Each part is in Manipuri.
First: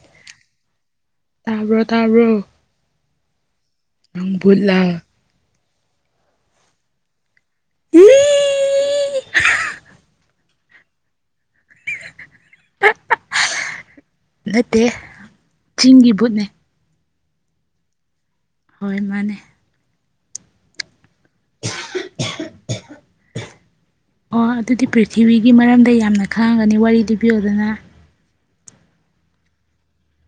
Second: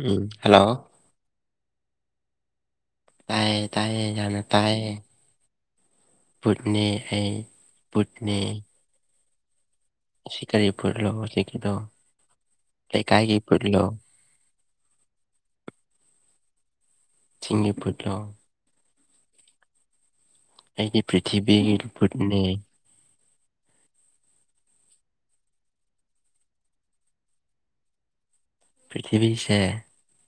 ꯎꯝ ꯍꯂꯣ ꯇꯥꯕ꯭ꯔꯣ ꯇꯥꯕ꯭ꯔꯣ ꯇꯌꯦ ꯇꯌꯦ ꯅꯪ ꯌꯥꯝꯅ ꯇꯌꯦ ꯕꯨꯠꯂꯥ ꯄꯨꯠꯅꯦ ꯑꯩ ꯄꯨꯠꯅꯦ ꯁꯤ ꯀꯔꯤ ꯄꯨꯠꯂꯣ ꯍꯧꯖꯤꯛꯀꯤꯗꯣ ꯂꯩꯀꯥꯏꯒꯤ ꯄꯨꯠꯂꯣ ꯅꯠꯇꯦ ꯆꯤꯡꯒꯤ ꯕꯨꯠꯅꯦ ꯆꯒꯤ ꯄꯨꯠꯂꯣ ꯍꯣꯏ ꯃꯥꯅꯦ ꯑꯩꯒꯤ ꯄ꯭ꯔꯤꯊꯤꯕꯤꯒꯤ ꯄꯨꯠꯅꯦ ꯑꯣ ꯑꯗꯨꯗꯤ ꯄ꯭ꯔꯤꯊꯤꯕꯤꯒꯤ ꯃꯔꯝꯗ ꯌꯥꯝꯅ ꯈꯪꯉꯝꯒꯅꯤ ꯋꯥꯔꯤ ꯂꯤꯕꯤꯌꯣꯗꯅ ꯄ꯭ꯔꯤꯊꯤꯕꯤꯁꯦ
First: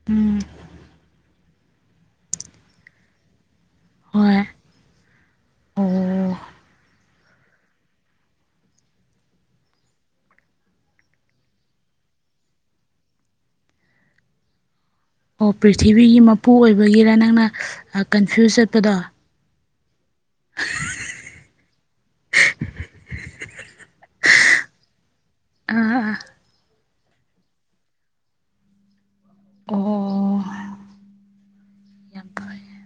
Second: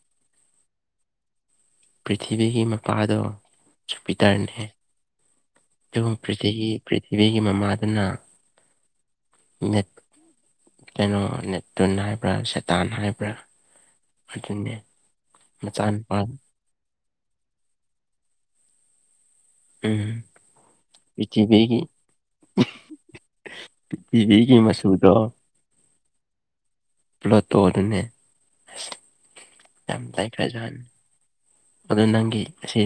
ꯎꯝ ꯄ꯭ꯔꯤꯊꯤꯕꯤꯒꯤ ꯃꯄꯥꯗꯣ ꯍꯣꯏ ꯖꯨꯄꯤꯇꯔꯅꯦ ꯑꯗꯨꯒ ꯄ꯭ꯔꯤꯊ ꯄ꯭ꯔꯤꯊꯤꯕꯤꯒꯤ ꯃꯃꯥꯗꯨꯅ ꯅꯦꯠ ꯀꯩꯅꯣ ꯅꯦꯇꯨꯟ ꯍꯥꯏꯕ꯭ꯔꯥ ꯁꯦꯇꯥꯟ ꯍꯥꯏꯕ꯭ꯔꯥ ꯑꯗꯨꯅꯦ ꯑꯣ ꯄ꯭ꯔꯤꯊꯤꯕꯤꯒꯤ ꯃꯆꯥꯅꯨꯄꯥ ꯃꯄꯨ ꯑꯣꯏꯕꯒꯤꯔ ꯅꯪꯅ ꯀꯟꯐ꯭ꯌꯨꯁ ꯆꯠꯄꯗꯣ ꯎꯝ ꯄꯆꯕꯒꯤ ꯄ꯭ꯔꯤꯊꯤꯕꯤꯤꯒꯤ ꯃꯆꯨꯗꯣ ꯑ ꯄ꯭ꯂꯣꯇꯣꯗꯨꯅꯦ ꯑꯣ ꯌꯥꯝ ꯇꯥꯏꯈ꯭ꯔꯦꯖꯍꯅꯤ ꯑꯗꯨ ꯌꯥꯝ ꯅꯪꯒꯤ ꯐꯩ ꯑꯁꯤ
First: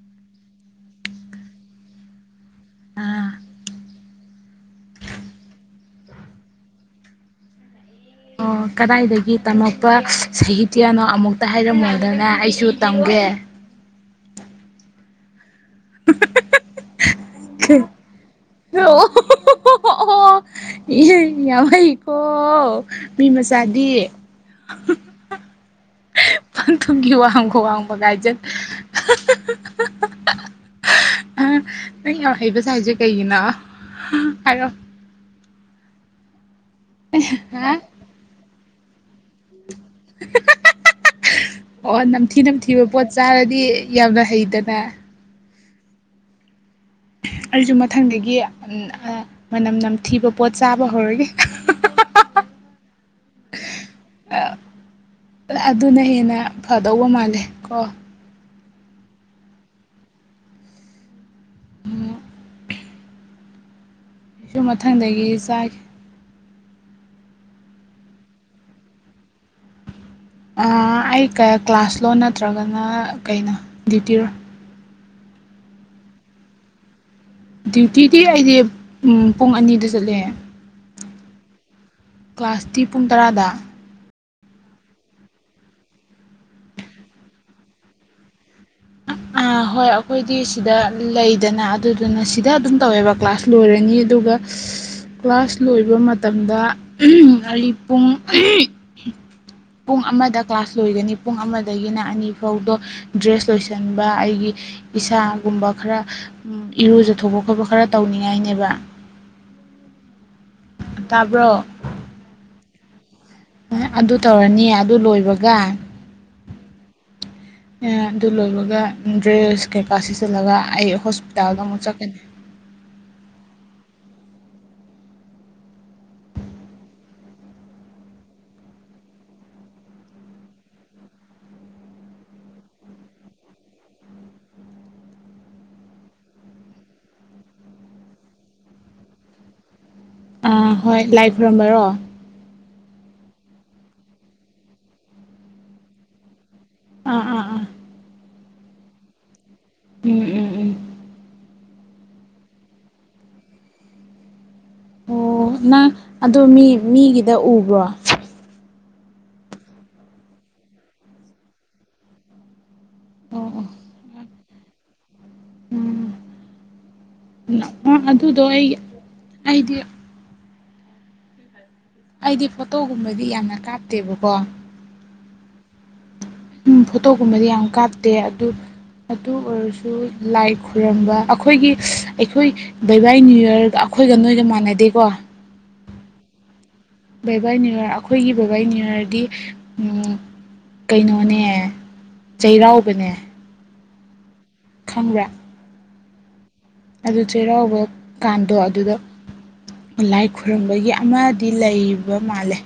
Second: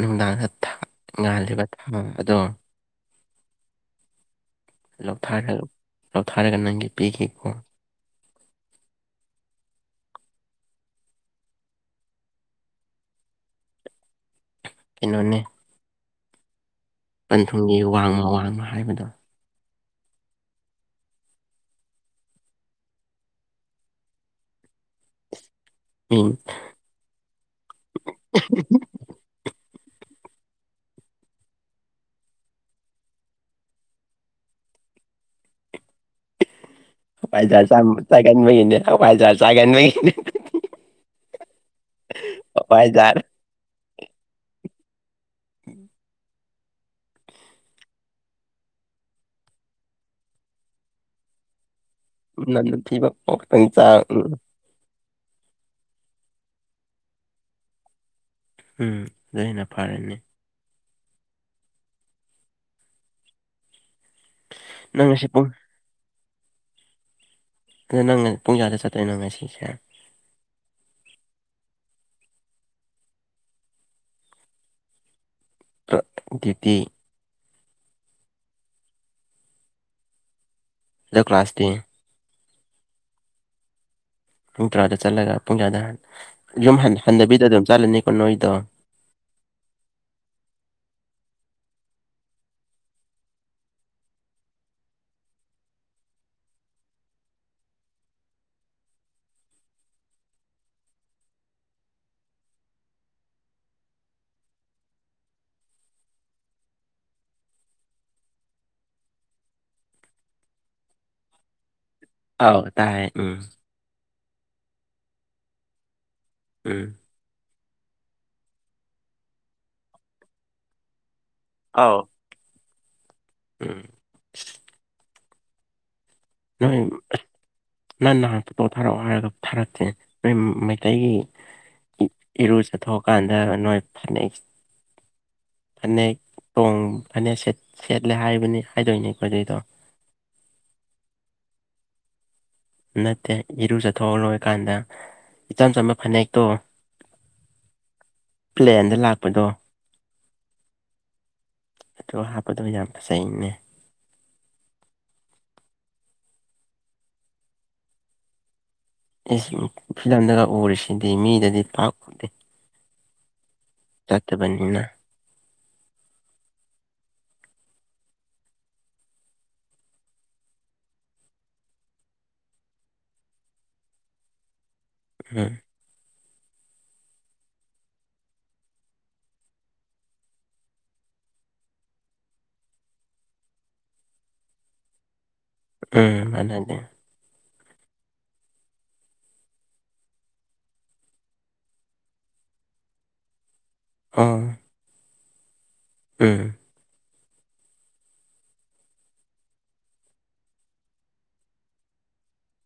ꯅꯨꯡꯗꯥꯡꯗ ꯉꯥꯜꯂꯤꯕ ꯊꯥ ꯃꯝꯕꯗꯣ ꯑꯥ ꯂꯧꯊꯥ [unintelligible] ꯂꯧꯊꯥꯔꯒ ꯅꯪꯒꯤ ꯄꯤꯈꯤꯀꯣ ꯑꯣ ꯀꯗꯥꯏꯗꯒꯤ ꯇꯝꯃꯛꯄ ꯁꯍꯤꯇ꯭ꯌꯥꯅꯣ ꯑꯃꯨꯛꯇ ꯍꯥꯏꯔꯝꯃꯨꯗꯅ ꯑꯩꯁꯨ ꯇꯝꯒꯦ ꯍꯦ ꯏꯩꯅꯣꯟꯅꯦ [unintelligible] ꯋꯥꯡꯃ ꯋꯥꯡꯃ ꯍꯥꯏꯕꯗꯣ ꯑꯣ ꯍꯣ ꯑꯣ ꯌꯥꯝ ꯍꯩꯀꯣ ꯃꯤ ꯃꯆꯥꯗꯤ ꯃꯤ [unintelligible] ꯄꯥꯟ ꯊꯨꯝꯒꯤꯈꯤꯕ ꯋꯥꯍꯪꯈꯣ ꯋꯥꯪꯕ ꯉꯥꯏꯖꯠ [unintelligible] ꯅꯪ ꯌꯥꯝ ꯍꯩꯕꯁ ꯍꯥꯏꯁꯦ ꯀꯩꯒꯤꯅꯣ ꯍꯥꯏꯔꯣ ꯄꯥꯏꯖꯔ ꯆ ꯍꯥ ꯆꯒ ꯃꯅꯦ ꯄꯥꯏꯖꯔ ꯆꯒ ꯃꯅꯦ ꯑꯣ ꯅꯝꯊꯤ ꯅꯝꯊꯤꯕ ꯄꯣꯠ ꯆꯥꯔꯗꯤ ꯌꯥꯝꯅ ꯍꯩꯗꯅ ꯎꯝ ꯑꯩꯁꯨ ꯃꯊꯪꯗꯒꯤ ꯃꯅꯝ ꯅꯝꯊꯤꯕ ꯄꯣꯠ ꯆꯥꯕ ꯍꯧꯔꯒꯦ ꯅ ꯐ ꯆꯥ ꯑꯗꯨꯅ ꯍꯦꯟꯅ ꯐꯗꯧꯕ ꯃꯥꯜꯂꯦ ꯀꯣ ꯎꯝ ꯑꯗꯨ ꯑꯩꯅ ꯐꯔꯅꯦ ꯑꯣ ꯑꯩꯁꯨ ꯅꯪ ꯃꯊꯪꯗꯒꯤ ꯉꯁꯤ ꯄꯨꯡ ꯆꯥꯏꯈꯤ ꯑꯗ ꯅꯪꯉ ꯄꯨꯡꯖꯥꯗ ꯆꯠꯇꯦ ꯅꯪꯉ ꯁꯤꯁꯦ ꯑꯩ ꯀ꯭ꯂꯥꯁꯂꯣ ꯅꯠꯇ꯭ꯔꯒꯅ ꯀꯩꯅꯣ ꯗ꯭ꯌꯨꯇꯤꯔꯣ ꯇ ꯗ꯭ꯇꯤ ꯗ꯭ꯌꯨꯇꯤꯗꯤ ꯑꯩꯗꯤ ꯄꯨꯡ ꯑꯅꯤꯗ ꯆꯠꯂꯦ ꯑꯗꯨꯗ ꯀ꯭ꯂꯥꯁꯇ ꯀ꯭ꯂꯥꯁꯇꯤ ꯄꯨꯡ ꯇꯔꯥꯗ ꯄꯨꯡ ꯇꯔꯥꯗ ꯆꯠꯂꯒ ꯄꯨꯡ ꯇꯥꯗ ꯌꯨꯝ ꯍꯟꯊꯕꯤꯗ ꯑꯗꯨꯝ ꯆꯠꯂꯅꯤꯀꯣ ꯅꯣꯏꯗꯣ [unintelligible] ꯍꯣꯏ ꯑꯩꯈꯣꯏꯗꯤ ꯁꯤꯗ ꯂꯩꯗꯅ ꯑꯗꯨꯗꯨꯅ ꯁꯤꯗ ꯑꯗꯨꯝ ꯇꯧꯋꯦꯕ ꯀ꯭ꯂꯥꯁ ꯂꯣꯏꯔꯅꯤ ꯑꯗꯨꯒ [unintelligible] ꯀ꯭ꯂꯥꯁ ꯂꯣꯏꯕ ꯃꯇꯝꯗ ꯑꯔꯤ ꯄꯨꯡ ꯄꯨꯡ ꯑꯃꯗ ꯀ꯭ꯂꯥꯁ ꯂꯣꯏꯒꯅꯤ ꯄꯨꯡ ꯑꯃꯗꯒꯤꯅ ꯑꯅꯤ ꯐꯥꯎꯗꯣ ꯗ꯭ꯔꯦꯁ ꯆꯣꯏꯁꯟꯕ ꯑꯩꯒꯤ ꯏꯁꯥꯒꯨꯝꯕ ꯈꯔ ꯏꯔꯨꯖꯊꯣꯛꯄ ꯈꯣꯠꯄ ꯈꯔ ꯇꯧꯅꯤꯡꯉꯥꯏꯅꯤ ꯑꯦꯕꯥ [inaudible] [inaudible] ꯇꯥꯕ꯭ꯔꯣ ꯑꯥꯎ ꯇꯥꯏ ꯎꯝ ꯇꯧꯔꯅꯤꯌꯦ ꯑꯗꯨ ꯂꯣꯏꯕꯒ ꯎꯝ ꯏꯌꯥ ꯑꯗꯨ ꯂꯣꯏꯕꯒ ꯗ꯭ꯔꯦꯁ ꯀꯩꯀꯥ ꯁꯤꯆꯤꯜꯂꯒ ꯑꯩ ꯍꯣꯏ ꯇꯜꯒ ꯑꯃꯨ ꯑꯥꯎ ꯆꯠ ꯀꯅꯤ ꯎꯝ ꯎꯝ ꯅꯪ ꯅꯍꯥꯟ ꯐꯣꯇꯣ ꯊꯥꯔꯛꯑꯣ ꯍꯥꯏꯔꯒ ꯊꯥꯔꯛꯇꯦ ꯅꯣꯏ ꯃꯩꯇꯩꯒꯤ ꯏꯔꯨ ꯖꯊꯣꯛꯑꯀꯥꯟꯗ ꯅꯣꯏ ꯐꯅꯦꯛ ꯐꯅꯦꯛ ꯇꯣꯡ ꯐꯅꯦꯠ ꯁꯦꯠ ꯁꯦꯠꯂꯦ ꯍꯥꯏꯕꯅꯤ ꯍꯥꯏꯗꯣꯏꯅꯦ ꯐꯖꯩꯗꯣ ꯑꯥ ꯍꯣꯏ ꯂꯥꯏ ꯈꯨꯔꯝꯕꯔꯣ ꯅꯠꯇꯦ ꯏꯔꯨ ꯖꯊꯣꯛꯑ ꯂꯣꯏꯔꯀꯥꯟꯗ ꯏꯆꯝ ꯆꯝꯕ ꯐꯅꯦꯛꯇꯣ ꯑꯥ ꯑꯥ ꯑꯥ ꯄ꯭ꯂꯦꯟꯗ ꯂꯥꯛꯄꯗꯣ ꯎꯝ ꯎꯝ ꯎꯝ ꯑꯗꯣ ꯍꯥꯞꯄꯗ ꯌꯥꯝ ꯐꯖꯩꯅꯦ ꯑꯣ ꯅꯪ ꯑꯗꯣ ꯃꯤ ꯃꯤꯒꯤꯗ ꯎꯕ꯭ꯔꯣ ꯑꯤꯁ ꯐꯤꯂꯝꯗꯒ ꯎꯔꯤꯁꯤꯗꯤ ꯃꯤꯗꯗꯤ ꯄꯥꯛ ꯎꯗꯦ ꯑꯣ ꯑꯣ ꯇꯕꯟꯅꯤꯅ ꯎꯝ ꯅ ꯑꯝ ꯑꯗꯨꯗꯣ ꯑꯩꯒꯤ ꯑꯩꯗꯤꯌꯥ ꯑꯩꯗꯤ ꯐꯣꯇꯣꯒꯨꯝꯕꯗꯤ ꯌꯥꯝꯅ ꯀꯥꯞꯇꯦꯕꯀꯣ ꯎꯝ ꯐꯣꯇꯣꯒꯨꯝꯕꯗꯤ ꯌꯥꯝ ꯀꯥꯞꯇꯦ ꯑꯗꯨ ꯑꯗꯨ ꯑꯣꯏꯔꯁꯨ ꯂꯥꯏ ꯈꯨꯔꯝꯕ ꯑꯈꯣꯏꯒꯤ ꯑꯩꯈꯣꯏ ꯕꯥꯏ ꯕꯥꯏ ꯅ꯭ꯌꯨ ꯌꯔꯗ ꯑꯈꯣꯏꯒ ꯅꯣꯏꯒ ꯃꯥꯟꯅꯗꯦꯀꯣ ꯎꯝ ꯑꯗꯨꯅꯦ ꯕꯥꯏꯕꯥꯏ ꯅ꯭ꯌꯨꯋꯔ ꯑꯈꯣꯏꯒꯤ ꯕꯥꯏ ꯕꯥꯏ ꯅ꯭ꯌꯨꯋꯔꯗꯤ ꯑꯝ ꯀꯩꯅꯣꯅꯦ ꯆꯩꯔꯥꯎꯕꯅꯦ ꯑ ꯈꯪꯕ꯭ꯔꯥ ꯎꯝ ꯑꯗꯨ ꯆꯩꯔꯥꯎꯕ ꯀꯥꯟꯗꯣ ꯑꯗꯨꯗ ꯂꯥꯏ ꯈꯨꯔꯨꯝꯕꯒꯤ ꯑꯃꯗꯤ ꯂꯩꯕ ꯃꯥꯜꯂꯦ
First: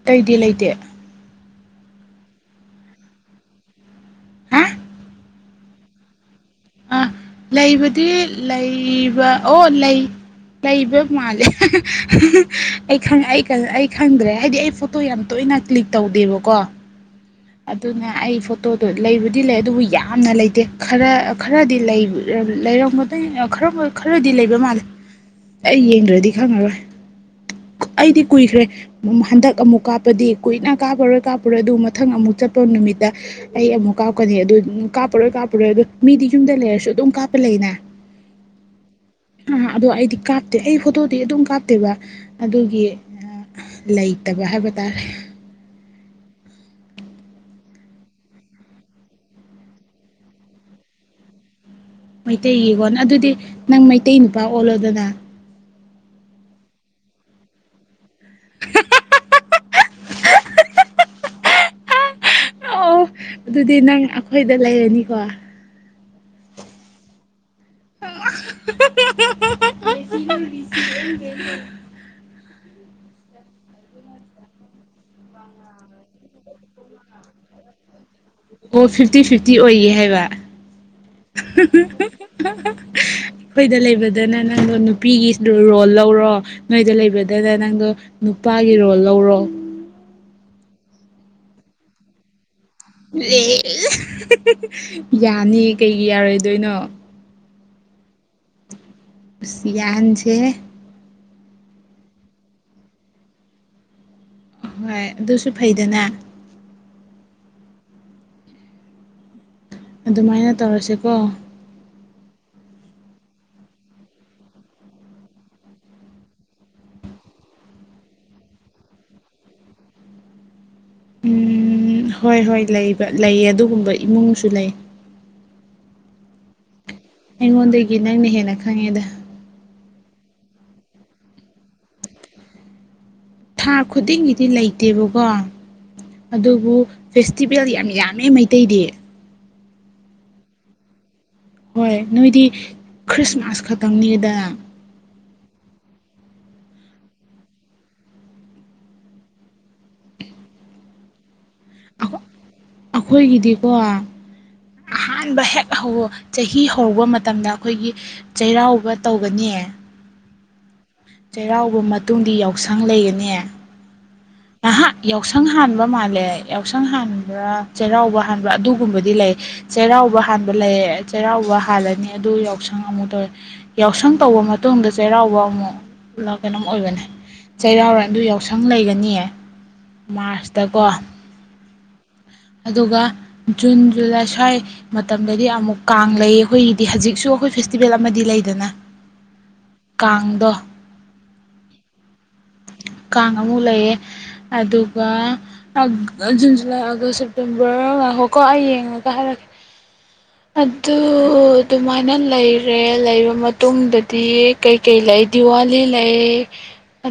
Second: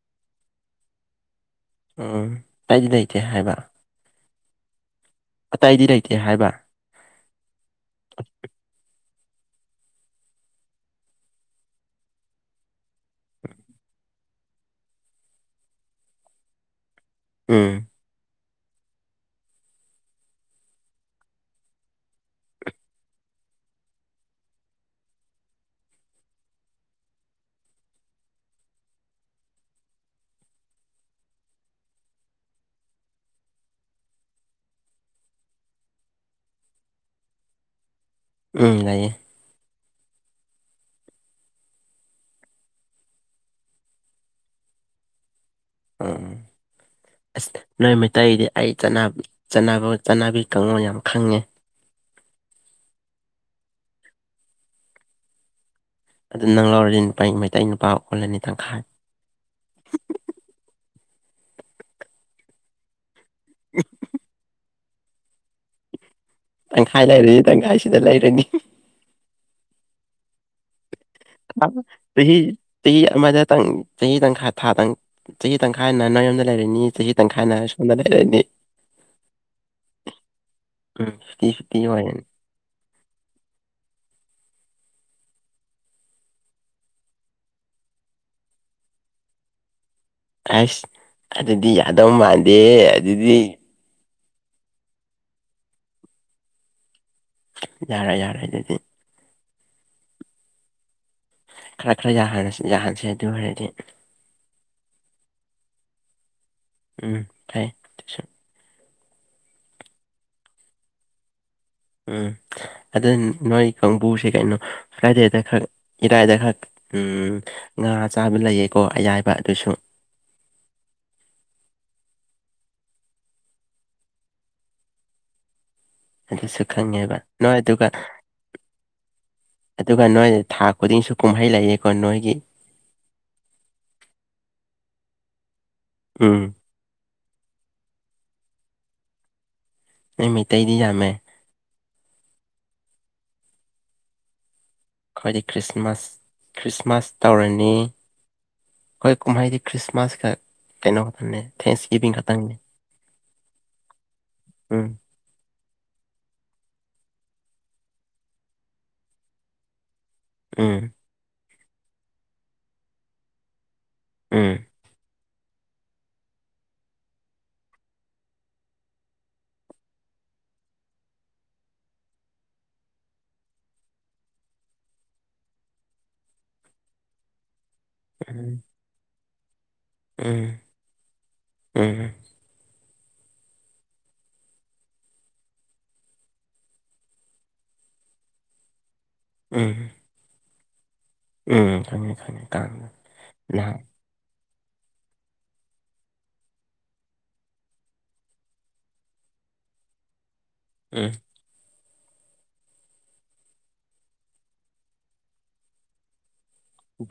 ꯑꯇꯩꯗꯤ ꯂꯩꯇꯦ ꯎꯝ ꯑꯩꯗꯤ ꯂꯩꯇꯦ ꯍꯥꯏꯕ ꯍꯥ ꯑꯇꯩꯗꯤ ꯂꯩꯇꯦ ꯍꯥꯏꯕ ꯑꯥ ꯂꯩꯕꯗꯤ ꯂꯩꯕ ꯑꯣ ꯂꯩ ꯂꯩꯕ ꯃꯥꯜꯂꯦ ꯑꯩ ꯈꯪ ꯑꯩ ꯑꯩ ꯈꯪꯗ꯭ꯔꯦ ꯍꯥꯏꯗꯤ ꯑꯩ ꯐꯣꯇꯣ ꯌꯥꯝ ꯇꯣꯏ ꯑꯩꯅ ꯀ꯭ꯂꯤꯛ ꯇꯧꯗꯦꯕꯀꯣ ꯎꯝ ꯑꯗꯨꯅ ꯑꯩ ꯐꯣꯠ ꯇꯣꯗꯣ ꯂꯩꯕꯨꯗꯤ ꯂꯩ ꯑꯗꯨꯕꯨ ꯌꯥꯝꯅ ꯂꯩꯇꯦ ꯈꯔ ꯈꯔꯗꯤ ꯂꯩ ꯑ ꯂꯩꯔꯝꯒꯗꯒꯦ ꯔꯣꯕꯣꯏ ꯈꯔꯗꯤ ꯂꯩꯕ ꯃꯥꯜꯂꯦ ꯑꯩ ꯌꯦꯡꯗ꯭ꯔꯥꯗꯤ ꯈꯪꯉꯔꯣꯏ ꯑꯩꯗꯤ ꯀꯨꯏꯈ꯭ꯔꯦ ꯍꯟꯗꯛ ꯑꯃꯨꯛ ꯀꯥꯞꯄꯗꯤ ꯀꯨꯏꯅ ꯀꯥꯞꯄꯔꯣꯏ ꯀꯥꯞꯄꯔꯣꯏ ꯑꯗꯨ ꯃꯠ ꯃꯊꯪ ꯑꯃꯨꯛ ꯆꯠꯄ ꯅꯨꯃꯤꯠꯗ ꯑꯩ ꯑꯃꯨꯛ ꯀꯥꯞꯀꯅꯤ ꯑꯗꯨ ꯀꯥꯞꯄꯔꯣꯏ ꯀꯥꯞꯄꯔꯣꯏ ꯑꯗꯨ ꯃꯤꯗꯤ ꯌꯨꯝꯗ ꯂꯩꯔꯁꯨ ꯑꯗꯨꯝ ꯀꯥꯞꯄ ꯂꯩꯅ ꯎꯝ ꯌꯥꯏꯌꯦ ꯑꯗꯣ ꯑꯩꯗꯤ ꯀꯥꯞꯇꯦ ꯑꯩ ꯐꯣꯇꯣꯗꯤ ꯑꯗꯨꯝ ꯀꯥꯞꯇꯦꯕ ꯑꯗꯨꯒꯤ ꯂꯩꯇꯕ ꯍꯥꯏꯕ ꯇꯥꯔꯦ ꯎꯝ ꯑꯁ ꯅꯣꯏ ꯃꯩꯇꯩꯗꯤ ꯑꯩ ꯆꯠꯅꯕꯤ ꯀꯥꯡꯂꯣꯟ ꯌꯥꯝ ꯈꯪꯉꯦ ꯃꯩꯇꯩꯒꯤꯀꯣ ꯑꯗꯨꯗꯤ ꯅꯪ ꯃꯩꯇꯩ ꯅꯨꯄꯥ ꯑꯣꯜꯂꯣꯗꯅ ꯑꯗꯨ ꯅꯪ ꯂꯧꯔꯗꯤ ꯅꯨꯄꯥ ꯃꯩꯇꯩ ꯅꯨꯄꯥ ꯑꯣꯜꯂꯅꯤ ꯇꯪꯈꯥꯏ ꯑꯣ ꯑꯗꯨꯗꯤ ꯅꯪ ꯑꯩꯈꯣꯏꯗ ꯂꯩꯔꯅꯤꯀꯣ ꯇꯪꯈꯥꯏ ꯂꯩꯔꯅꯤ ꯇꯪꯈꯥꯏꯁꯤꯗ ꯂꯩꯔꯅꯤ ꯍꯪꯗꯤ ꯆꯍꯤ ꯆꯍꯤ ꯑꯃꯗꯇꯪ ꯆꯍꯤ ꯇꯪꯈꯥꯏ ꯊꯥ ꯇꯪ ꯆꯍꯤ ꯇꯪꯈꯥꯏꯅ ꯅꯣꯏꯌꯣꯝꯗ ꯂꯩꯔꯅꯤ ꯆꯍꯤ ꯇꯪꯈꯥꯏꯅ ꯁꯣꯝꯗ ꯂꯩ ꯑꯣ ꯐꯤꯐꯇꯤ ꯐꯤꯐꯇꯤ ꯑꯣꯏꯌꯦ ꯍꯥꯏꯕ ꯎꯝ ꯐꯤꯐꯇꯤ ꯐꯤꯐꯇꯤ ꯑꯣꯏꯔꯅꯤ ꯑꯩꯈꯣꯏꯗ ꯂꯩꯕꯗꯅ ꯅꯪꯗꯣ ꯅꯨꯄꯤꯒꯤ ꯔꯣꯜ ꯂꯧꯔꯣ ꯅꯣꯏꯗ ꯂꯩꯕꯗꯅ ꯅꯪꯗꯣ ꯅꯨꯄꯥꯒꯤ ꯔꯣꯜ ꯂꯧꯔꯣ ꯑꯁ ꯑꯗꯨꯗꯤ ꯌꯥꯗꯧ ꯃꯥꯟꯗꯦ ꯑꯗꯨꯗꯤ ꯌꯥꯅꯤ ꯀꯩꯒꯤ ꯌꯥꯔꯣꯏꯗꯣꯏꯅꯣ ꯌꯥꯔꯦ ꯌꯥꯔꯦ ꯑꯗꯨꯗꯤ ꯌꯥꯍꯟꯁꯦ ꯍꯦ ꯈꯔ ꯈꯔ ꯌꯥꯍꯥꯟꯁꯤ ꯌꯥꯍꯟꯁꯦ ꯑꯗꯨ ꯑꯣꯏꯔꯗꯤ ꯍꯣꯏ ꯑꯗꯨꯁꯨ ꯐꯩꯗꯅ ꯎꯝ ꯐꯩ ꯑꯗꯨꯁꯨ ꯑꯗꯨꯃꯥꯏꯅ ꯇꯧꯔꯁꯦꯀꯣ ꯎꯝ ꯑꯗꯨ ꯅꯣꯏ ꯀꯥꯡꯕꯨꯁꯦ ꯀꯩꯅꯣ ꯐꯥꯏꯔꯗꯦꯗ ꯈꯛ ꯏꯔꯥꯏꯗ ꯈꯛ ꯎꯝ ꯉꯥ ꯆꯥꯕ ꯂꯩꯌꯦꯀꯣ ꯑꯌꯥꯏꯕ ꯑꯗꯨꯁꯨ ꯎꯝ ꯍꯣꯏ ꯍꯣꯏ ꯂꯩꯕ ꯂꯩꯌꯦ ꯑꯗꯨꯒꯨꯝꯕ ꯏꯃꯨꯡꯁꯨ ꯂꯩ ꯑꯗꯨꯁꯨ ꯈꯪꯉꯦꯕ ꯅꯣꯏ ꯑꯗꯨꯒ ꯑꯩꯉꯣꯟꯗꯒꯤ ꯅꯪꯅ ꯍꯦꯟꯅ ꯈꯪꯉꯦꯗ ꯑꯗꯨꯒ ꯅꯣꯏ ꯊꯥ ꯈꯨꯗꯤꯡꯁꯨ ꯀꯨꯝꯍꯩ ꯂꯩꯌꯦꯀꯣ ꯅꯣꯏꯒꯤ ꯊꯥ ꯈꯨꯗꯤꯡꯒꯤꯗꯤ ꯂꯩꯇꯦꯕꯀꯣ ꯎꯝ ꯑꯗꯨꯕꯨ ꯐꯦꯁꯇꯤꯚꯦꯜ ꯌꯥꯝ ꯌꯥꯝꯃꯦ ꯃꯩꯇꯩꯗꯤ ꯃꯤꯇꯩꯗꯤꯖꯃꯦ ꯍꯣꯏ ꯅꯣꯏꯗꯤ ꯈ꯭ꯔꯤꯁꯃꯥꯁ ꯈꯛꯇꯪꯅꯤꯗꯅ ꯑꯩꯈꯣꯏꯗꯤ ꯈ꯭ꯔꯤꯁꯃꯥꯁ ꯈ꯭ꯔꯤꯁꯃꯥꯁ ꯇꯧꯔꯅꯤ ꯑꯩꯈꯣꯏ ꯀꯨꯝꯍꯥꯏꯗꯤ ꯈ꯭ꯔꯤꯁꯃꯥꯁ ꯀ ꯀꯩꯅꯣ ꯀ ꯊꯅꯦ ꯑꯩꯈꯣꯏꯒꯤꯗꯤꯀꯣ ꯎꯝ ꯑꯍꯥꯟꯕ ꯍꯦꯛ ꯆꯍꯤ ꯍꯔꯧꯕ ꯃꯇꯝꯗ ꯑꯩꯈꯣꯏꯒꯤ ꯆꯩꯔꯥꯎꯕ ꯇꯧꯒꯅꯤ ꯑꯝ ꯆꯩꯔꯥꯎꯕ ꯃꯇꯨꯡꯗꯤ ꯌꯥꯎꯁꯪ ꯂꯩꯒꯅꯤ ꯎꯝ ꯑ ꯌ ꯌꯥꯎꯁꯪ ꯍꯥꯟꯕ ꯃꯥꯜꯂꯦ ꯌꯥꯎꯁꯪ ꯍꯥꯟꯕ꯭ꯔ ꯆꯩꯔꯥꯎꯕ ꯍꯥꯟꯕ ꯑꯗꯨꯒꯨꯝꯕꯗꯤ ꯂꯩ ꯆꯩꯔꯥꯎꯕ ꯍꯥꯟꯕ ꯂꯩꯌꯦ ꯆꯩꯔꯥꯎꯕ ꯍꯥꯜꯂꯅꯤ ꯑꯗꯨ ꯌꯥꯎꯁꯪ ꯑꯃꯨꯛ ꯇꯧꯋꯦ ꯌꯥꯎꯁꯪ ꯇꯧꯕ ꯃꯇꯨꯡꯗ ꯆꯩꯔꯥꯎ ꯍꯧꯕ ꯑꯃꯨꯛ ꯄꯨ ꯀꯩꯅꯣꯝꯛ ꯑꯣꯏꯕꯅꯦ ꯆꯩꯔꯥꯎꯔ ꯑꯗꯨ ꯎꯝ ꯌꯥꯎꯁꯪ ꯂꯩꯒꯅꯤꯌꯦ ꯃꯥꯔꯁꯇꯀꯣ ꯎꯝ ꯑꯗꯨꯒ ꯖꯨꯟ ꯖꯨꯂꯥꯏ ꯁ꯭ꯋꯥꯏ ꯃꯇꯝꯗꯗꯤ ꯑꯃꯨꯛ ꯀꯥꯡ ꯂꯩ ꯑꯩꯈꯣꯏꯒꯤꯗꯤ ꯍꯧꯖꯤꯛꯁꯨ ꯑꯩꯈꯣꯏ ꯐꯦꯁꯇꯤꯚꯦꯜ ꯑꯃꯗꯤ ꯂꯩꯗꯅ ꯀꯥꯡꯗꯣ ꯎꯪꯉꯦ ꯈꯪꯉꯦ ꯀꯥꯡ ꯀꯥꯡ ꯅꯍꯥꯟ ꯃꯨꯂꯩꯌꯦ ꯑꯗꯨꯒ ꯖꯨꯟ ꯖꯨꯂꯥꯏ ꯑꯥꯒꯁ ꯁꯦꯞꯇꯦꯝꯕꯔ ꯉ ꯍꯣꯀꯣ ꯑꯩ ꯌꯦꯡꯉꯒ ꯍꯥꯏꯔꯛꯀꯦ [unintelligible] ꯑꯗꯨ ꯑꯗꯨꯃꯥꯏꯅ ꯂꯩꯔꯦ ꯂꯩꯔꯕ ꯃꯇꯨꯡꯗꯗꯤ ꯀꯩꯀꯩ ꯂꯩ ꯗꯤꯋꯥꯂꯤ ꯂꯩ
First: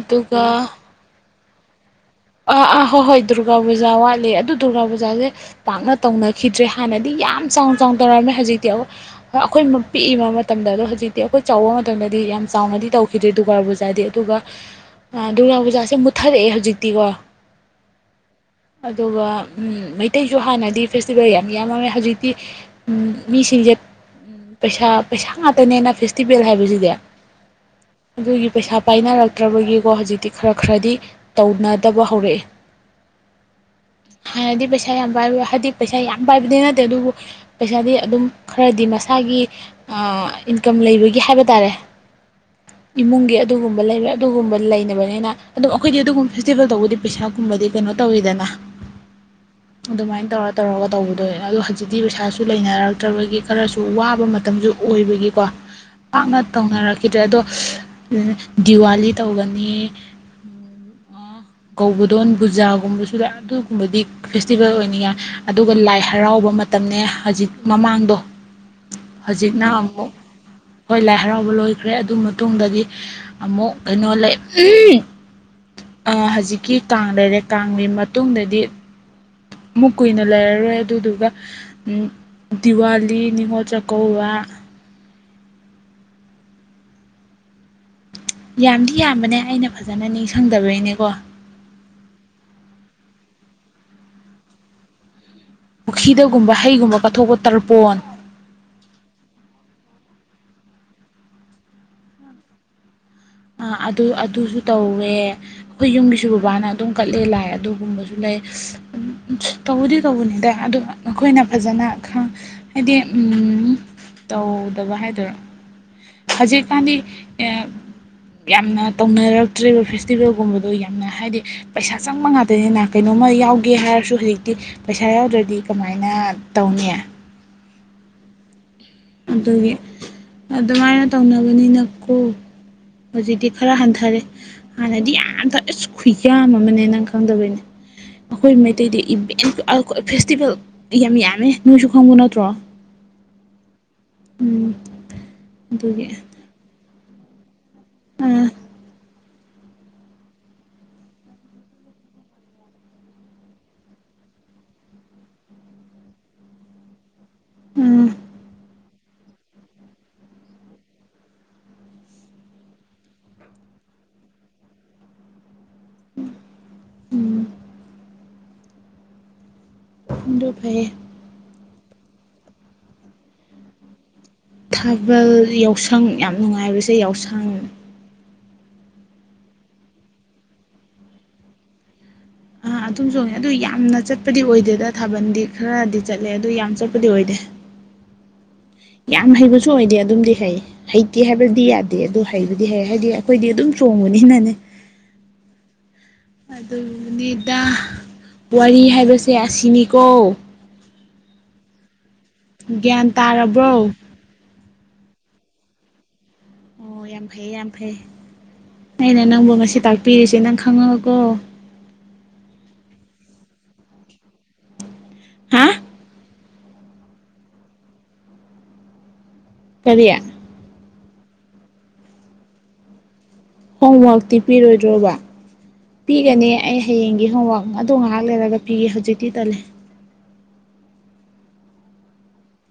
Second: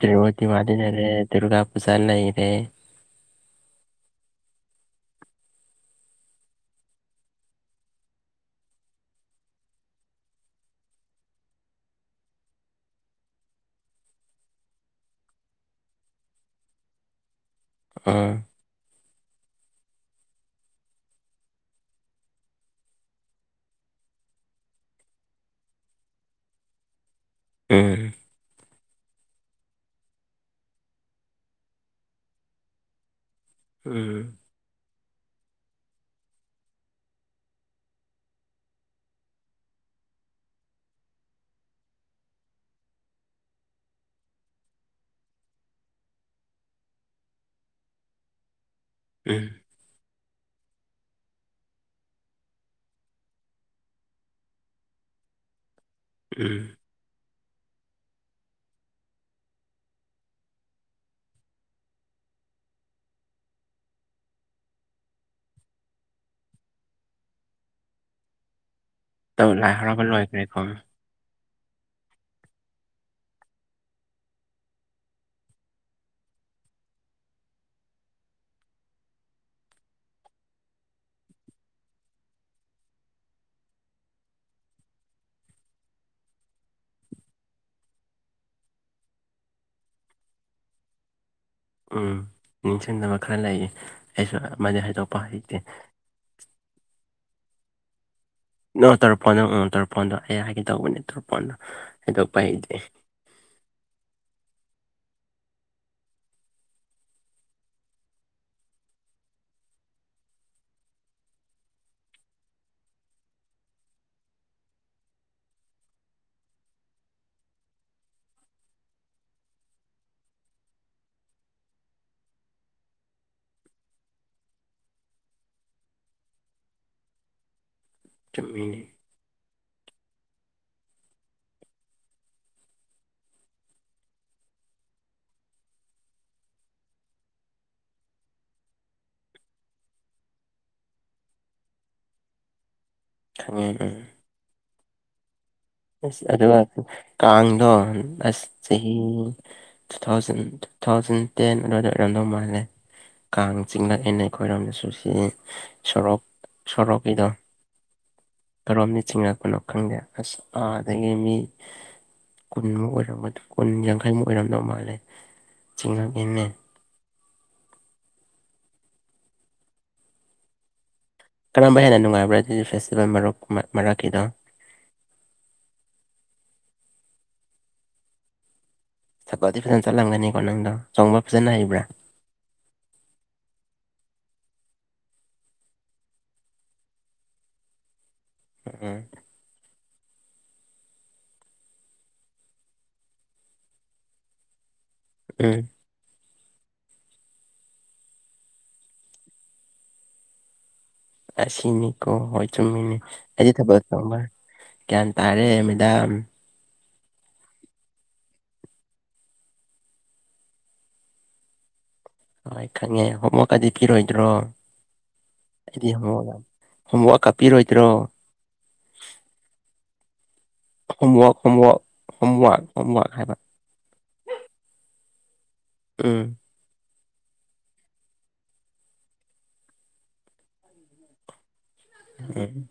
ꯗ꯭ꯔꯦꯕꯗꯤ ꯋꯥꯗꯅꯔꯦ ꯗꯨꯔꯒꯥ ꯄꯨꯖꯥꯅ ꯏꯔꯦ ꯑꯥ ꯑꯥ ꯍꯣꯏ ꯍꯣꯏ ꯗꯨꯔꯒꯥ ꯄꯨꯖꯥ ꯋꯥꯠꯂꯦ ꯑꯗꯨ ꯗꯨꯔꯒꯥ ꯄꯨꯖꯥꯁꯦ ꯄꯥꯛꯅ ꯇꯧꯅꯈꯤꯗ꯭ꯔꯦ ꯍꯥꯟꯅꯗꯤ ꯌꯥꯝ ꯆꯥꯎ ꯆꯥꯎ ꯇꯧꯔꯝꯃꯤ ꯍꯧꯖꯤꯛꯇꯤ ꯑꯩꯈꯣꯏ ꯄꯤꯛꯏꯕ ꯃꯇꯝꯗ ꯑ ꯍꯧꯖꯤꯛꯇꯤ ꯑꯩꯈꯣꯏ ꯆꯥꯎꯕ ꯃꯇꯝꯗꯗꯤ ꯌꯥꯝ ꯆꯥꯎꯅ ꯇꯧꯈꯤꯗ ꯗꯨꯔꯒꯥ ꯄꯨꯖꯥꯗꯤ ꯑꯗꯨꯒ ꯗꯨꯔꯒꯥ ꯄꯨꯖꯥꯁꯦ ꯃꯨꯠꯊꯔꯛꯑꯦ ꯍꯧꯖꯤꯛꯇꯤꯀꯣ ꯑ ꯑꯗꯨꯒ ꯃꯩꯇꯩꯁꯨ ꯍꯥꯟꯅꯗꯤ ꯐꯦꯁꯇꯤꯚꯦꯜ ꯌꯥꯝ ꯌꯥꯝꯃꯃꯦ ꯍꯧꯖꯤꯛꯇꯤ ꯃꯤꯁꯤꯡꯁꯦ ꯎꯝ ꯄꯩꯁꯥ ꯄꯩꯁꯥ ꯉꯥꯛꯇꯅꯦꯅ ꯐꯦꯁꯇꯤꯚꯦꯜ ꯍꯥꯏꯕꯁꯤꯗꯤ ꯎꯝ ꯑꯗꯨꯒꯤ ꯄꯩꯁꯥ ꯄꯥꯏꯅꯔꯛꯇ꯭ꯔꯕꯒꯤꯀꯣ ꯍꯧꯖꯤꯛꯇꯤ ꯈꯔ ꯈꯔꯗꯤ ꯇꯧꯅꯗꯕ ꯍꯧꯔꯛꯑꯦ ꯎꯝ ꯍꯥꯟꯅꯗꯤ ꯄꯩꯁꯥ ꯌꯥꯝ ꯄꯥꯏꯕ ꯍꯥꯏꯗꯤ ꯄꯩꯁꯥ ꯌꯥꯝ ꯄꯥꯏꯕꯗꯤ ꯅꯠꯇꯦ ꯑꯗꯨꯕꯨ ꯄꯩꯁꯥꯗꯤ ꯑꯗꯨꯝ ꯈꯔꯗꯤ ꯃꯁꯥꯒꯤ ꯏꯟꯀꯝ ꯂꯩꯕꯒꯤ ꯍꯥꯏꯕ ꯇꯥꯔꯦ [inaudible] ꯏꯃꯨꯡꯒꯤ ꯑꯗꯨꯒꯨꯝꯕ ꯂꯩꯕ ꯑꯗꯨꯒꯨꯝꯕ ꯂꯩꯅꯕꯅꯤꯅ ꯑꯗꯨꯝ ꯑꯩꯈꯣꯏꯗꯤ ꯑꯗꯨꯒꯨꯝ ꯐꯦꯁꯇꯤꯚꯦꯜ ꯇꯧꯕꯗꯤ ꯄꯩꯁꯥꯒꯨꯝꯕꯗꯤ ꯀꯩꯅꯣ ꯇꯧꯋꯤꯗꯅ ꯎꯝ ꯑꯗꯨꯃꯥꯏꯅ ꯇꯧꯔ ꯇꯧꯔꯒ ꯇꯧꯕꯗꯣ ꯑꯗꯣ ꯍꯧꯖꯤꯛꯇꯤ ꯄꯩꯁꯥꯁꯨ ꯂꯩꯅꯔꯛꯇ꯭ꯔꯕꯒꯤ ꯈꯔꯁꯨ ꯋꯥꯕ ꯃꯇꯝꯁꯨ ꯑꯣꯏꯕꯒꯤ ꯀꯣ ꯄꯥꯛꯅ ꯎꯝ ꯇꯧꯅꯔꯛꯈꯤꯗ꯭ꯔꯦ ꯑꯗꯣ ꯗꯤꯋꯥꯂꯤ ꯇꯧꯒꯅꯤ ꯀꯧꯕꯗꯣꯟ ꯕꯨꯖꯥꯒꯨꯝꯕꯁꯨ ꯂ ꯑꯗꯨꯒꯨꯝꯕꯗꯤ ꯐꯦꯁꯇꯤꯚꯦꯜ ꯑꯣꯏꯅꯤꯡꯉꯏ ꯑꯗꯨꯒ ꯂꯥꯏ ꯍꯔꯥꯎꯕ ꯍꯧ ꯃ ꯇꯧ ꯂꯥꯏ ꯍꯔꯥꯎꯕ ꯂꯣꯏꯈ꯭ꯔꯦꯀꯣ ꯍꯧ ꯂꯥꯏ ꯍꯔꯥꯎ ꯑꯗꯨ ꯃꯇꯨꯡ ꯑꯃꯩꯅꯣ ꯍꯧꯖꯤꯛꯀꯤ ꯀꯥꯡ ꯂꯩꯔꯦ ꯀꯥꯡꯒꯤ ꯃꯇꯨꯡꯗꯗꯤ ꯑꯃꯨꯛ ꯀꯨꯏꯅ ꯂꯩꯔꯔꯣꯏ ꯑꯗꯨꯗꯨꯒ ꯗꯤꯋꯥꯂꯤ ꯅꯤꯡꯉꯣꯜ ꯆꯥꯛꯀꯧꯕ ꯌꯥꯝꯗꯤ ꯌꯥꯝꯕꯅꯦ ꯑꯩꯅ ꯐꯖꯅ ꯅꯤꯡꯁꯪꯗꯕꯩꯅꯦꯀꯣ ꯎꯝ ꯅꯤꯡꯁꯤꯡꯅꯕ ꯈꯔ ꯂꯩꯌꯦ ꯑꯩꯁꯨ ꯑꯃꯥꯗꯤ ꯍꯥꯏꯗꯣꯛꯄ ꯍꯩ ꯄꯨꯈꯤꯗꯒꯨꯝꯕ ꯍꯩꯒꯨꯝꯕ ꯀꯠꯊꯣꯛꯄ ꯇꯔꯄꯣꯟ ꯅꯣ ꯇꯔꯄꯣꯟ ꯑ ꯇꯔꯄꯣꯟ ꯑꯩ ꯍꯥꯏꯒꯦ ꯇꯧꯕꯅꯦ ꯇꯔꯄꯣꯟꯗꯣ ꯍꯥꯏꯗꯣꯛꯄ ꯍꯩꯇꯦ ꯑ ꯑꯗꯨ ꯑꯗꯨꯁꯨ ꯇꯧꯋꯦ ꯑꯩꯈꯣꯏ ꯌꯨꯝꯒꯤꯁꯨ ꯕꯕꯥꯅ ꯑꯗꯨꯝ ꯀꯠꯂꯦ ꯂꯥꯏ ꯑꯗꯨꯒꯨꯝꯕꯁꯨ ꯂꯩ ꯇꯧꯕꯗꯤ ꯇꯧꯕꯅꯤꯗ ꯑꯗꯨ ꯑꯩꯈꯣꯏꯅ ꯐꯖꯅ ꯍꯥꯏꯗꯤ ꯎꯝ [inaudible] ꯇꯧꯗꯕ ꯍꯥꯏꯗꯣꯏꯔꯣ ꯍꯧꯖꯤꯛꯀꯥꯟꯗꯤ ꯌꯥꯝꯅ ꯇꯧꯅꯔꯛꯇ꯭ꯔꯦꯕ ꯐꯦꯁꯇꯤꯚꯦꯜꯒꯨꯝꯕꯗꯣ ꯌꯥꯝꯅ ꯍꯥꯏꯗꯤ ꯄꯩꯁꯥ ꯆꯪꯕ ꯉꯥꯛꯇꯅꯤꯅ ꯀꯩꯅꯣꯝ ꯑꯃ ꯌꯥꯎꯒꯦ ꯍꯥꯏꯔꯁꯨ ꯍꯧꯖꯤꯛꯇꯤ ꯄꯩꯁꯥ ꯌꯥꯎꯗ꯭ꯔꯗꯤ ꯀꯃꯥꯏꯅ ꯇꯧꯅꯤ ꯆꯨꯝꯃꯤꯅꯤ ꯑꯗꯨꯒꯤ ꯑꯗꯨꯃꯥꯏꯅ ꯇꯧꯅꯕꯅꯤꯅꯀꯣ ꯍꯧꯖꯤꯛꯇꯤ ꯈꯔ ꯍꯟꯊꯔꯦ ꯍꯥꯟꯅꯗꯤ ꯌꯥꯝ ꯑꯁ ꯈꯨꯌꯥꯝ ꯑꯃꯅꯦ ꯅꯪ ꯈꯪꯗꯕꯩꯅꯦ ꯑꯩꯈꯣꯏ ꯃꯩꯇꯩꯗꯤ ꯐꯦꯁꯇꯤꯚꯦꯜ ꯌꯥꯝ ꯌꯥꯝꯃꯦ ꯅꯣꯏꯁꯨ ꯈꯪꯕ ꯅꯠꯇ꯭ꯔꯣ ꯈꯪꯉꯦ ꯎꯝ ꯎꯝ ꯑꯗꯨꯒꯤ ꯑꯁ ꯑꯗꯨ ꯀꯥꯡꯗꯣ ꯑꯥ ꯑꯁ ꯆꯍꯤ two thousand two thousand ten ꯑꯗꯨꯋꯥꯗ ꯑꯣꯏꯔꯣꯝꯗꯧ ꯃꯥꯅꯦ ꯀꯥꯡ ꯆꯤꯡꯂꯛꯑꯦꯅ ꯑꯩꯈꯣꯏꯔꯣꯝꯗꯁꯨ ꯁꯤ ꯁꯣꯔꯣꯛ ꯁꯣꯔꯣꯛꯀꯤꯗꯣ ꯑꯥ ꯀꯔꯣꯝꯅꯤ ꯆꯤꯡꯉꯛꯄꯅꯣ ꯈꯪꯗꯦ ꯑꯁ ꯑꯥꯗꯒꯤ ꯃꯤ ꯀꯨꯟꯃꯨꯛ ꯑꯣꯏꯔꯝꯒꯗ ꯀꯨꯟ ꯌꯥꯡꯈꯩꯃꯨꯛ ꯑꯣꯏꯔꯝꯗꯧ ꯃꯥꯜꯂꯦ ꯆꯤꯡꯉꯛꯑꯦꯅꯦ ꯎꯝ ꯑꯗꯣ ꯐꯩꯌꯦ ꯀꯔꯝꯕ ꯍꯦꯟꯅ ꯅꯨꯡꯉꯥꯏꯕ꯭ꯔꯥ ꯑꯗꯨꯗꯤ ꯐꯦꯁꯇꯤꯚꯦꯜ ꯃꯔꯨꯞ ꯃꯔꯛꯀꯤꯗꯣ ꯊꯥꯕꯜ ꯌꯥꯎꯁꯪ ꯌꯥꯝ ꯅꯨꯡꯉꯥꯏꯕꯁꯦ ꯌꯥꯎꯁꯪ ꯊꯕꯜꯗꯤ ꯐꯖꯅ ꯆꯠꯂꯝꯒꯅꯤꯀꯣ ꯅꯪꯗꯣ ꯆꯣꯡꯕ ꯐꯖꯅ ꯍꯩꯕ꯭ꯔꯥ ꯑꯥ ꯑꯗꯨꯝ ꯆꯣꯡꯉꯦ ꯑꯗꯨ ꯌꯥꯝꯅ ꯆꯠꯄꯗꯤ ꯑꯣꯏꯗꯦꯗ ꯊꯥꯕꯟꯗꯤ ꯈꯔꯗꯤ ꯆꯠꯂꯦ ꯑꯗꯨ ꯌꯥꯝ ꯆꯠꯄꯗꯤ ꯑꯣꯏꯗꯦ [inaudible] ꯎꯝ ꯌꯥꯝ ꯍꯩꯕꯁꯨ ꯑꯣꯢꯗꯦ ꯑꯗꯨꯝꯗꯤ ꯍꯩ ꯍꯩꯇꯦ ꯍꯥꯏꯕꯗꯤ ꯌꯥꯗꯦ ꯑꯗꯨ ꯍꯩꯕꯗꯤ ꯍꯩ ꯍꯥꯏꯗꯤ ꯑꯩꯈꯣꯏꯗꯤ ꯑꯗꯨꯝ ꯆꯣꯡꯕꯅꯤꯅꯅꯦ ꯎꯝ ꯑꯗꯨꯅꯤꯗꯥ ꯋꯥꯔꯤ ꯍꯥꯏꯕꯁꯦ ꯑꯁꯤꯅꯤꯀꯣ ꯑꯁꯤꯅꯤ ꯀꯣ ꯍꯣꯏ ꯆꯃꯤꯅꯦ ꯒ꯭ꯌꯥꯟ ꯑꯩꯗꯤ ꯊꯥꯕꯜ ꯇꯥꯔꯕ꯭ꯔꯣ ꯆꯣꯡꯕ ꯚ꯭ꯌꯥꯟ ꯇꯥꯔꯦ ꯃꯦꯗꯥꯝ ꯑꯣ ꯌꯥꯝ ꯐꯩꯌꯦ ꯌꯥꯝ ꯐꯩ ꯑꯩꯅ ꯅꯪꯕꯨ ꯉꯁꯤ ꯇꯥꯛꯄꯤꯔꯤꯁꯦ ꯅꯪ ꯈꯪꯉꯒꯀꯣ ꯍꯣꯏ ꯈꯪꯉꯦ ꯍꯣꯝꯋꯀꯗꯤ ꯄꯤꯔꯣꯏꯗ꯭ꯔꯣ ꯍꯥ ꯑꯩꯗꯤ ꯍꯣ ꯍꯣꯝꯋꯥꯛ ꯀꯥꯞꯄꯤꯔꯣꯏꯗ꯭ꯔꯣ ꯀꯔꯤ ꯍꯚ ꯍꯚ ꯍꯚꯛ ꯍꯚꯒ ꯍꯥꯏꯕ ꯍꯣꯝꯋꯔꯛꯇꯤ ꯄꯤꯔꯣꯏꯗ꯭ꯔꯣꯕ ꯎꯝ ꯄꯤꯒꯅꯤ ꯑꯩ ꯍꯌꯦꯡꯒꯤ ꯍꯣꯝꯋꯥꯛ ꯑꯗꯨꯗ ꯉꯥꯏꯍꯥꯛ ꯂꯩꯔꯒ ꯄꯤꯒ ꯍꯧꯖꯤꯛꯇꯤ ꯇꯜꯂꯦ ꯎꯝ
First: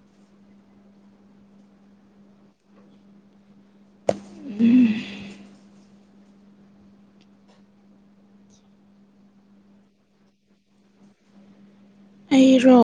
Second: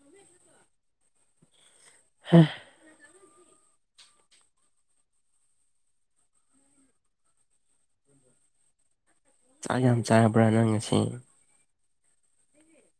[unintelligible] ꯎꯝ ꯆꯥꯛ ꯌꯥꯝ ꯆꯥꯔꯕ꯭ꯔꯥ ꯅꯪ ꯉꯁꯤ ꯑꯩꯔꯣ